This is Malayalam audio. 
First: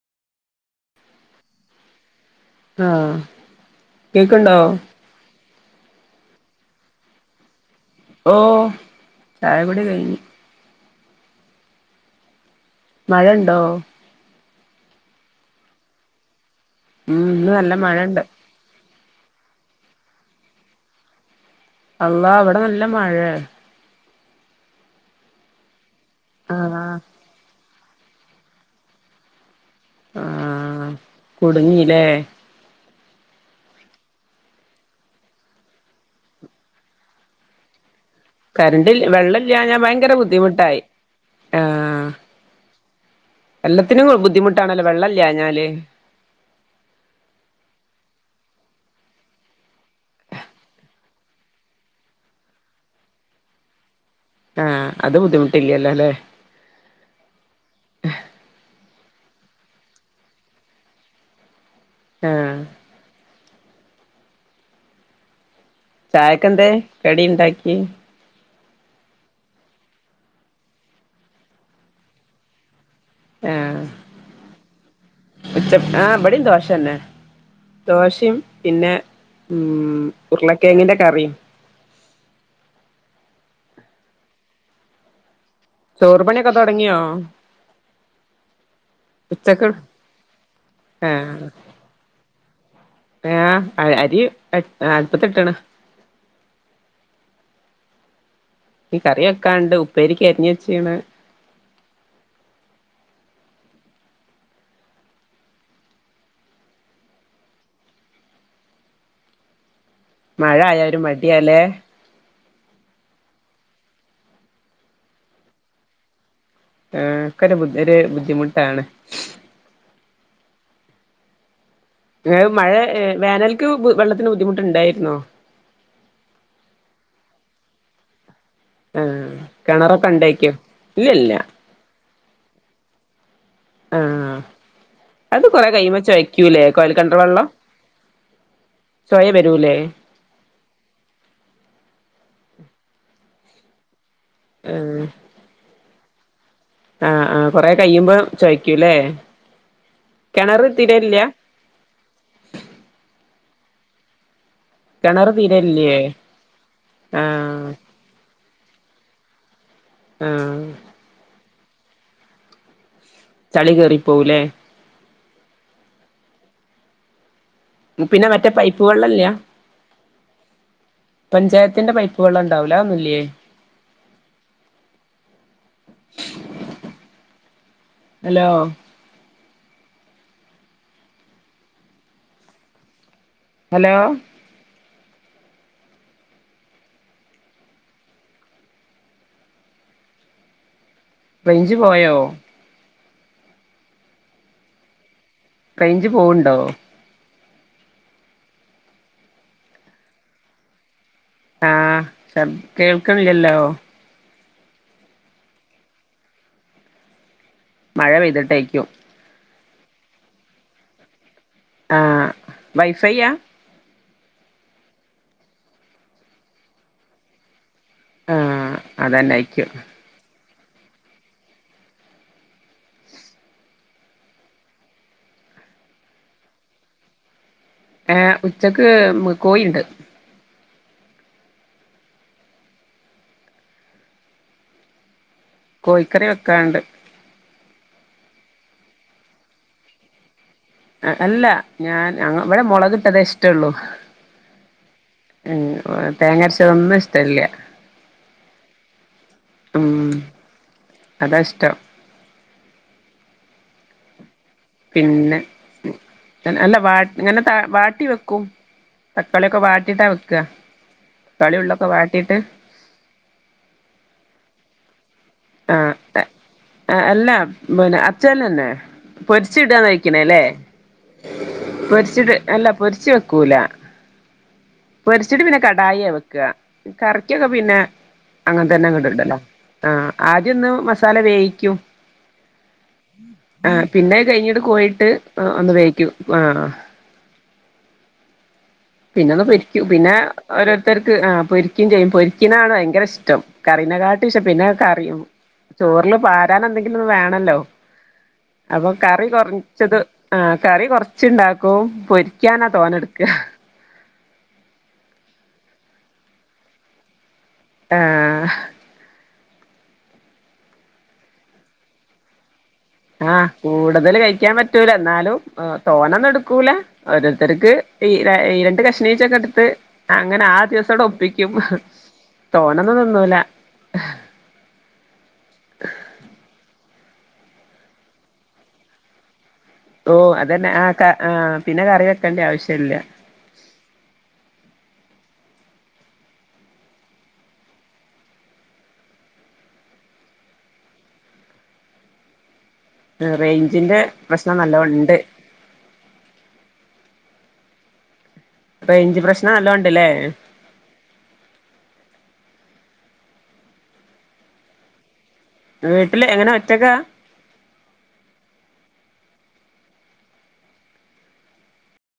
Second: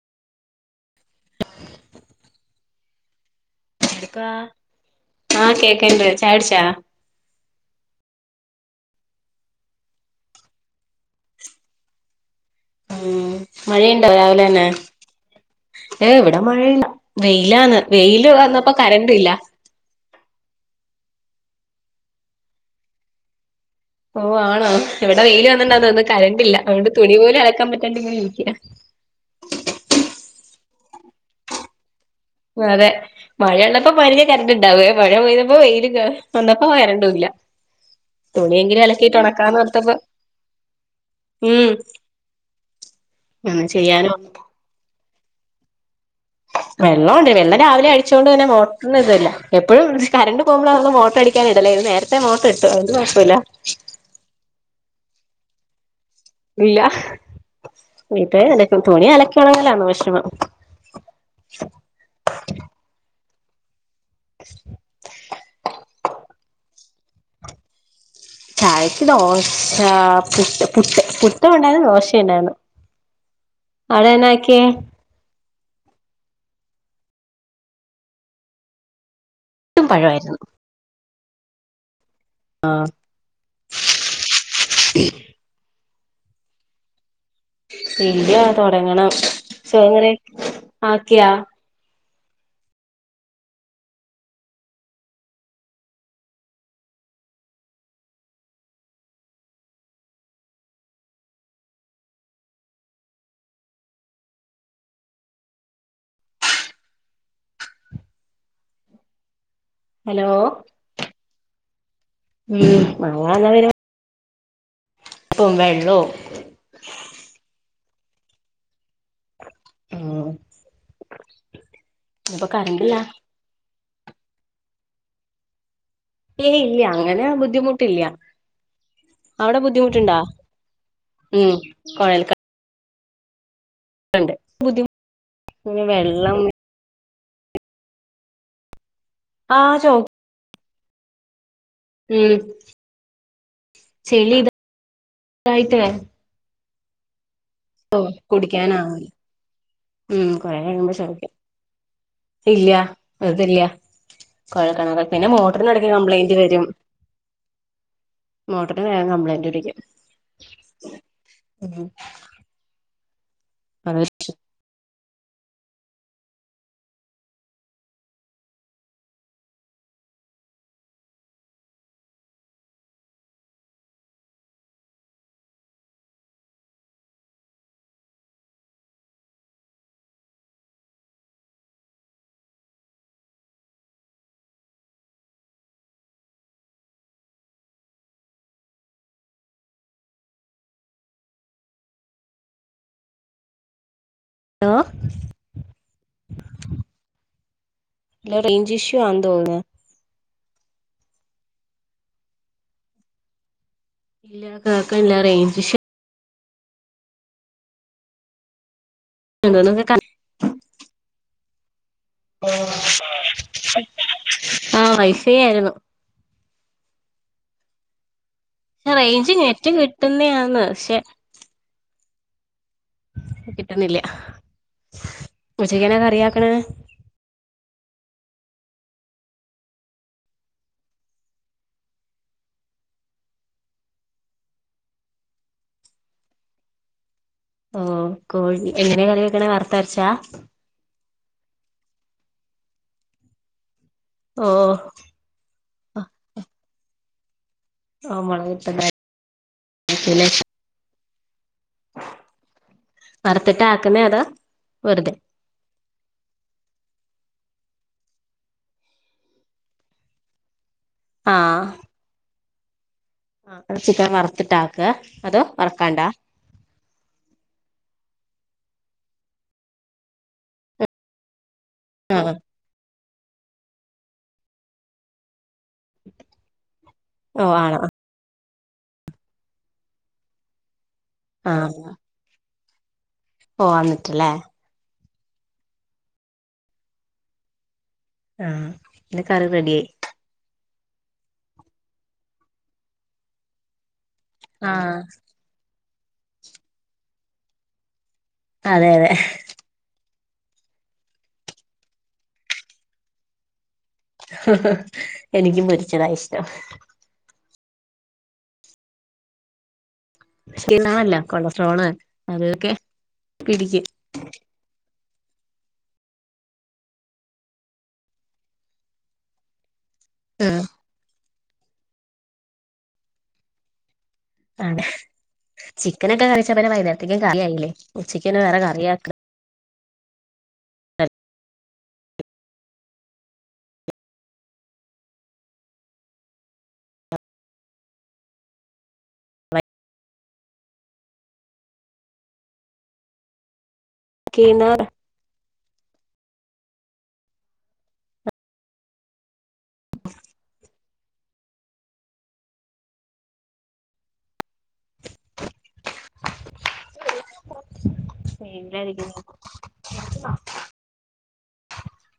[inaudible] ആഹ് ക്കാ കേക്ക്ണ്ടോ ആഹ് കേക്ക്ണ്ട് ചായടിച്ചാ ഓഹ് ചായകുടി കഴിഞ്ഞ് ഉം മഴണ്ടോ മഴയണ്ടോ രാവിലെ ന്നെ ഏയ് ഇവിടെ മഴല്ല ഉം ഇന്ന് നല്ല വെയിലാന്ന് മഴണ്ട് വെയില് വന്നപ്പോ കരണ്ട് ഇല്ല. അള്ളാ ഇവിടെ നല്ല മഴയാ. ഓ ആണോ ഇവിടെ വെയില് വന്നിണ്ട്തോന്ന്ന്നു അതോണ്ട് കറണ്ടില്ല ആഹ് അതുകൊണ്ട് തുണി പോലും അലക്കാൻ പറ്റാണ്ടിങ്ങനെ ഇരിക്ക. ആഹ് കുടുങ്ങീല്ലേ? വെറേ മഴ ഉള്ളപ്പോ പൊരേ കരണ്ട്ണ്ടാവേ മഴ പെയ്തപ്പോ വെയിലും വന്നപ്പോ കരണ്ടുല്ല. കരന്റ് വെള്ളില്ലാഞ ഉണക്കാന്നോർത്തപ്പോ ഭയങ്കര ബുദ്ധിമുട്ടായി ഉം ആഹ് ഒന്നും എല്ലാത്തിനും ചെയ്യാനോ ബുദ്ധിമുട്ടാണല്ലോ വെള്ളല്ലാഞാല്. വെള്ളമൊണ്ട് വെള്ള രാവിലെ അടിച്ചുകൊണ്ട് തന്നെ മോട്ടറി ഇതല്ല എപ്പോഴും കറണ്ട് പോകുമ്പോൾ നള് മോട്ടർ അടി ഇടല്ലേ ഇത് നേരത്തെ മോട്ടർ ഇട്ടു അതോണ്ട് കുഴപ്പല്ല. ആഹ് അത് ബുദ്ധിമുട്ടില്ല്യല്ലോല്ലേ? ഇല്ല [unintelligible] തുണി അലക്കണെങ്കിലാലേവിഷമം. ഉം [inaudible] യ ക്കെന്തേ കടി ഇണ്ടാക്കി? ചായക്ക് ദോശ പുട്ട് പു പു ട്ട് ഇണ്ടായിരുന്നു ദോശേംണ്ടായിരുന്നു. ആഹ് അയേന്നാക്ക്യേ [unintelligible] ആഹ് ഇവിട്യേം ദോശന്നെ ദോശയും പിന്നെ. പുട്ടും ഉം പഴമായിരുന്നു ഉർളക്കേങ്ങിന്റെ കറിയും. ആ ചോറ്പണിയൊക്കെ തുടങ്ങിയോ? ഇല്ല്യാ തൊടങ്ങണം ഉച്ചക്ക് ചോറുംകറിം ആക്കിയാ? ഏഹ് അരി അ അ ട്ല്പത്തിട്ട്ണ്. ഈ കറി വെക്കാണ്ട് ഉപ്പേരിക്ക് അരിഞ്ഞ് വെച്ചീണ്. ഹലോ മഴ ആയാരു മടിയാല്ലേ? ഉം [unintelligible] [unintelligible] ആ ഒക്കേ രു ബു രു ബുദ്ധിമുട്ടാണ്. ആഹ് വേ മഴഏ വേനൽക്ക് ബു വെള്ളത്തിന് ബുദ്ധിമുട്ട്ണ്ടായിരുന്നോ? ഏയ് ഇല്ല്യാ അങ്ങനെ ബുദ്ധിമുട്ടില്ല്യാ. ആഹ് അവിടെ കിണറൊക്കെ ബുദ്ധിമുട്ടുണ്ടാ? ഉണ്ടായിക്കോ ഇല്ല ഇല്ല ഉം കൊഴൽ കെണ ആഹ് ബുദ്ധിമു അത് കൊറെ പിന്നെ കൈയുമ്പൊ വെള്ളം ചൊയ്ക്കൂലേ? കൊയൽ കിണർ വെള്ളം ചൊയ ആ വരൂല്ലേ? ചോ ഉം ചെളിത് ആഹ് [unintelligible] ആഹ് ആഹ് കൊറെ കയ്യുമ്പോ ചോയ്ക്കൂല്ലേ? കുടിക്കാനാവില്ല ഉം കൊറേ കെണറ് കഴിയുമ്പോ ചൊമ തിരേല്ല്യാ. ഇല്ല വെറുതെല്യ കുഴൽകിണറാ പിന്നെ കിണർ മോട്ടറിനിടയ്ക്ക് തീരെല്ലേ കംപ്ലൈന്റ് വരും ആഹ് മോട്ടറിന് വേഗം കംപ്ലയിന്റ് പിടിക്കും ആഹ് ഉം ചളി അത് കേറിപ്പോവൂലേ? പിന്നെ മറ്റേ പൈപ്പുവെള്ളല്ലേ? പഞ്ചായത്തിന്റെ പൈപ്പ് വെള്ളം ഇണ്ടാവൂല അതൊന്നുല്ലേ? ഹലോ. ഹലോ. റേഞ്ച് പോയോ? ഹലോ റേഞ്ച് പോവണ്ടോ ഇല്ല റേഞ്ച് ഇഷ്യൂ ആന്ന് തോന്നുന്നു ആഹ് കേൾക്കണില്ലല്ലോ ഇല്ല കേക്കാൻല്ല റേഞ്ച് മഴ പെയ്തിട്ടായിരിക്കും അന്തോ നങ്ങക്ക് ക ആഹ് വൈഫൈയാ ആ വൈഫേ ആയിരുന്നു ആഹ് റേഞ്ച് അതന്നായിക്കും നെറ്റ് കിട്ടുന്നത ആന്ന് പക്ഷെ കിട്ടുന്നില്ല ഉച്ചക്കെന്ന കറിയാക്കണ ഏ് ഉച്ചക്ക് കോഴിണ്ട് കോഴിക്കറി വെക്കാണ്ട് ഓ കോഴി എങ്ങനെ കറി വെക്കണ വറുത്ത അരച്ചാ അല്ല ഞാൻ ഇവിടെ മുളക് ട്ടതെ ഇഷ്ടള്ളു ഓ ഉ തേങ്ങരച്ചതൊന്നും ഇഷ്ടമല്ല ആഹ മുളകട്ട അതാണ് ഇഷ്ടം വറുത്തിട്ട ആക്കുന്നേ അതാ പിന്നെ അല്ല വ അങ്ങനെ ത വാട്ടി വെക്കും തക്കാളിയൊക്കെ വാട്ടിട്ടാ വെക്ക ആ തക്കാളി ഉള്ളിയൊക്കെ വാട്ടീട്ട് ആ അ ചിക്കൻ വറുത്തിട്ട ആക്ക അതോ വറക്കാണ്ടാ ആഹ അല്ല പിന്നെ അച്ച്ചന തന്നെ പൊരിച്ച ഇടാൻ നഴക്കണേല്ലേ ആ പൊരിച്ചിട്ട് അല്ല പൊരിച്ച് വെക്കൂല പൊരച്ചിട്ട് പിന്നെ കടായി വെക്കുക ഓ കറിക്കൊക്കെ പിന്നെ ആണോ അങ്ങനതന്നെ ഇങ്ങോട്ട ഇണ്ടല്ലോ ആഹ ആദ്യൊന്ന് മസാല വേവിക്കും ആഹ് ആ പിന്നെ പോവാന്നിട്ടല്ലേ കഴിഞ്ഞിട്ട കോയിട്ട് ഒന്ന് വേവിക്കും ആ ആഹ പിന്നൊന്ന് പൊരിക്കു പിന്നെ ഓരോരുത്തർക്ക് ആ പൊരിക്കും ചെയ്യും പൊരിക്കിനാണ് ഭയങ്കര ഇഷ്ടം കറീന കാട്ട് പിന്നെക്കെ ആഹ് അറിയും ചോറില് വാരാൻ എന്തെങ്കിലും ഒന്ന് വേണല്ലോ അതെ അപ്പൊ അതെ കറി കുറച്ചത് ആഹ കറി കൊറച്ചുണ്ടാക്കും പൊരിക്കാനാ തോന്ന എടുക്ക എനിക്കും പൊരിച്ചതാ ഇഷ്ടം ആഹ ക്ഷീണല്ല കൊളസ്ട്രോള് അതൊക്കെ ആഹ പിടിക്കും കൂടുതൽ കഴിക്കാൻ പറ്റൂല എന്നാലും തോന്നന്ന എടുക്കൂല ഓരോരുത്തർക്ക് ഈ രണ്ട് കഷ്ണീഴച്ചൊക്കെ എടുത്ത് അങ്ങനെ ആ ആഹ് ദിവസോടെ ഒപ്പിക്കും തോനെ ഒന്നും തിന്നൂല. ആ ചിക്കൻ ഒക്കെ കറിവെച്ച പിന്നെ വൈകുന്നേരത്തേക്കും കറി ആയില്ലേ ഉച്ചക്ക് തന്നെ വേറെ കറ ആക്ക ഓ അതന്നെ ആ ആ പിന്നെ കറി വെക്കേണ്ട ആവശ്യല്ല. റേഞ്ചിന്റെ പ്രശ്നം നല്ലോണം ഉണ്ട്. റേഞ്ച് പ്രശ്നം നല്ലോണ്ട്ല്ലെ? വീട്ടില് എങ്ങനെ ഒറ്റയ്ക്ക? സൊയിരിക്ക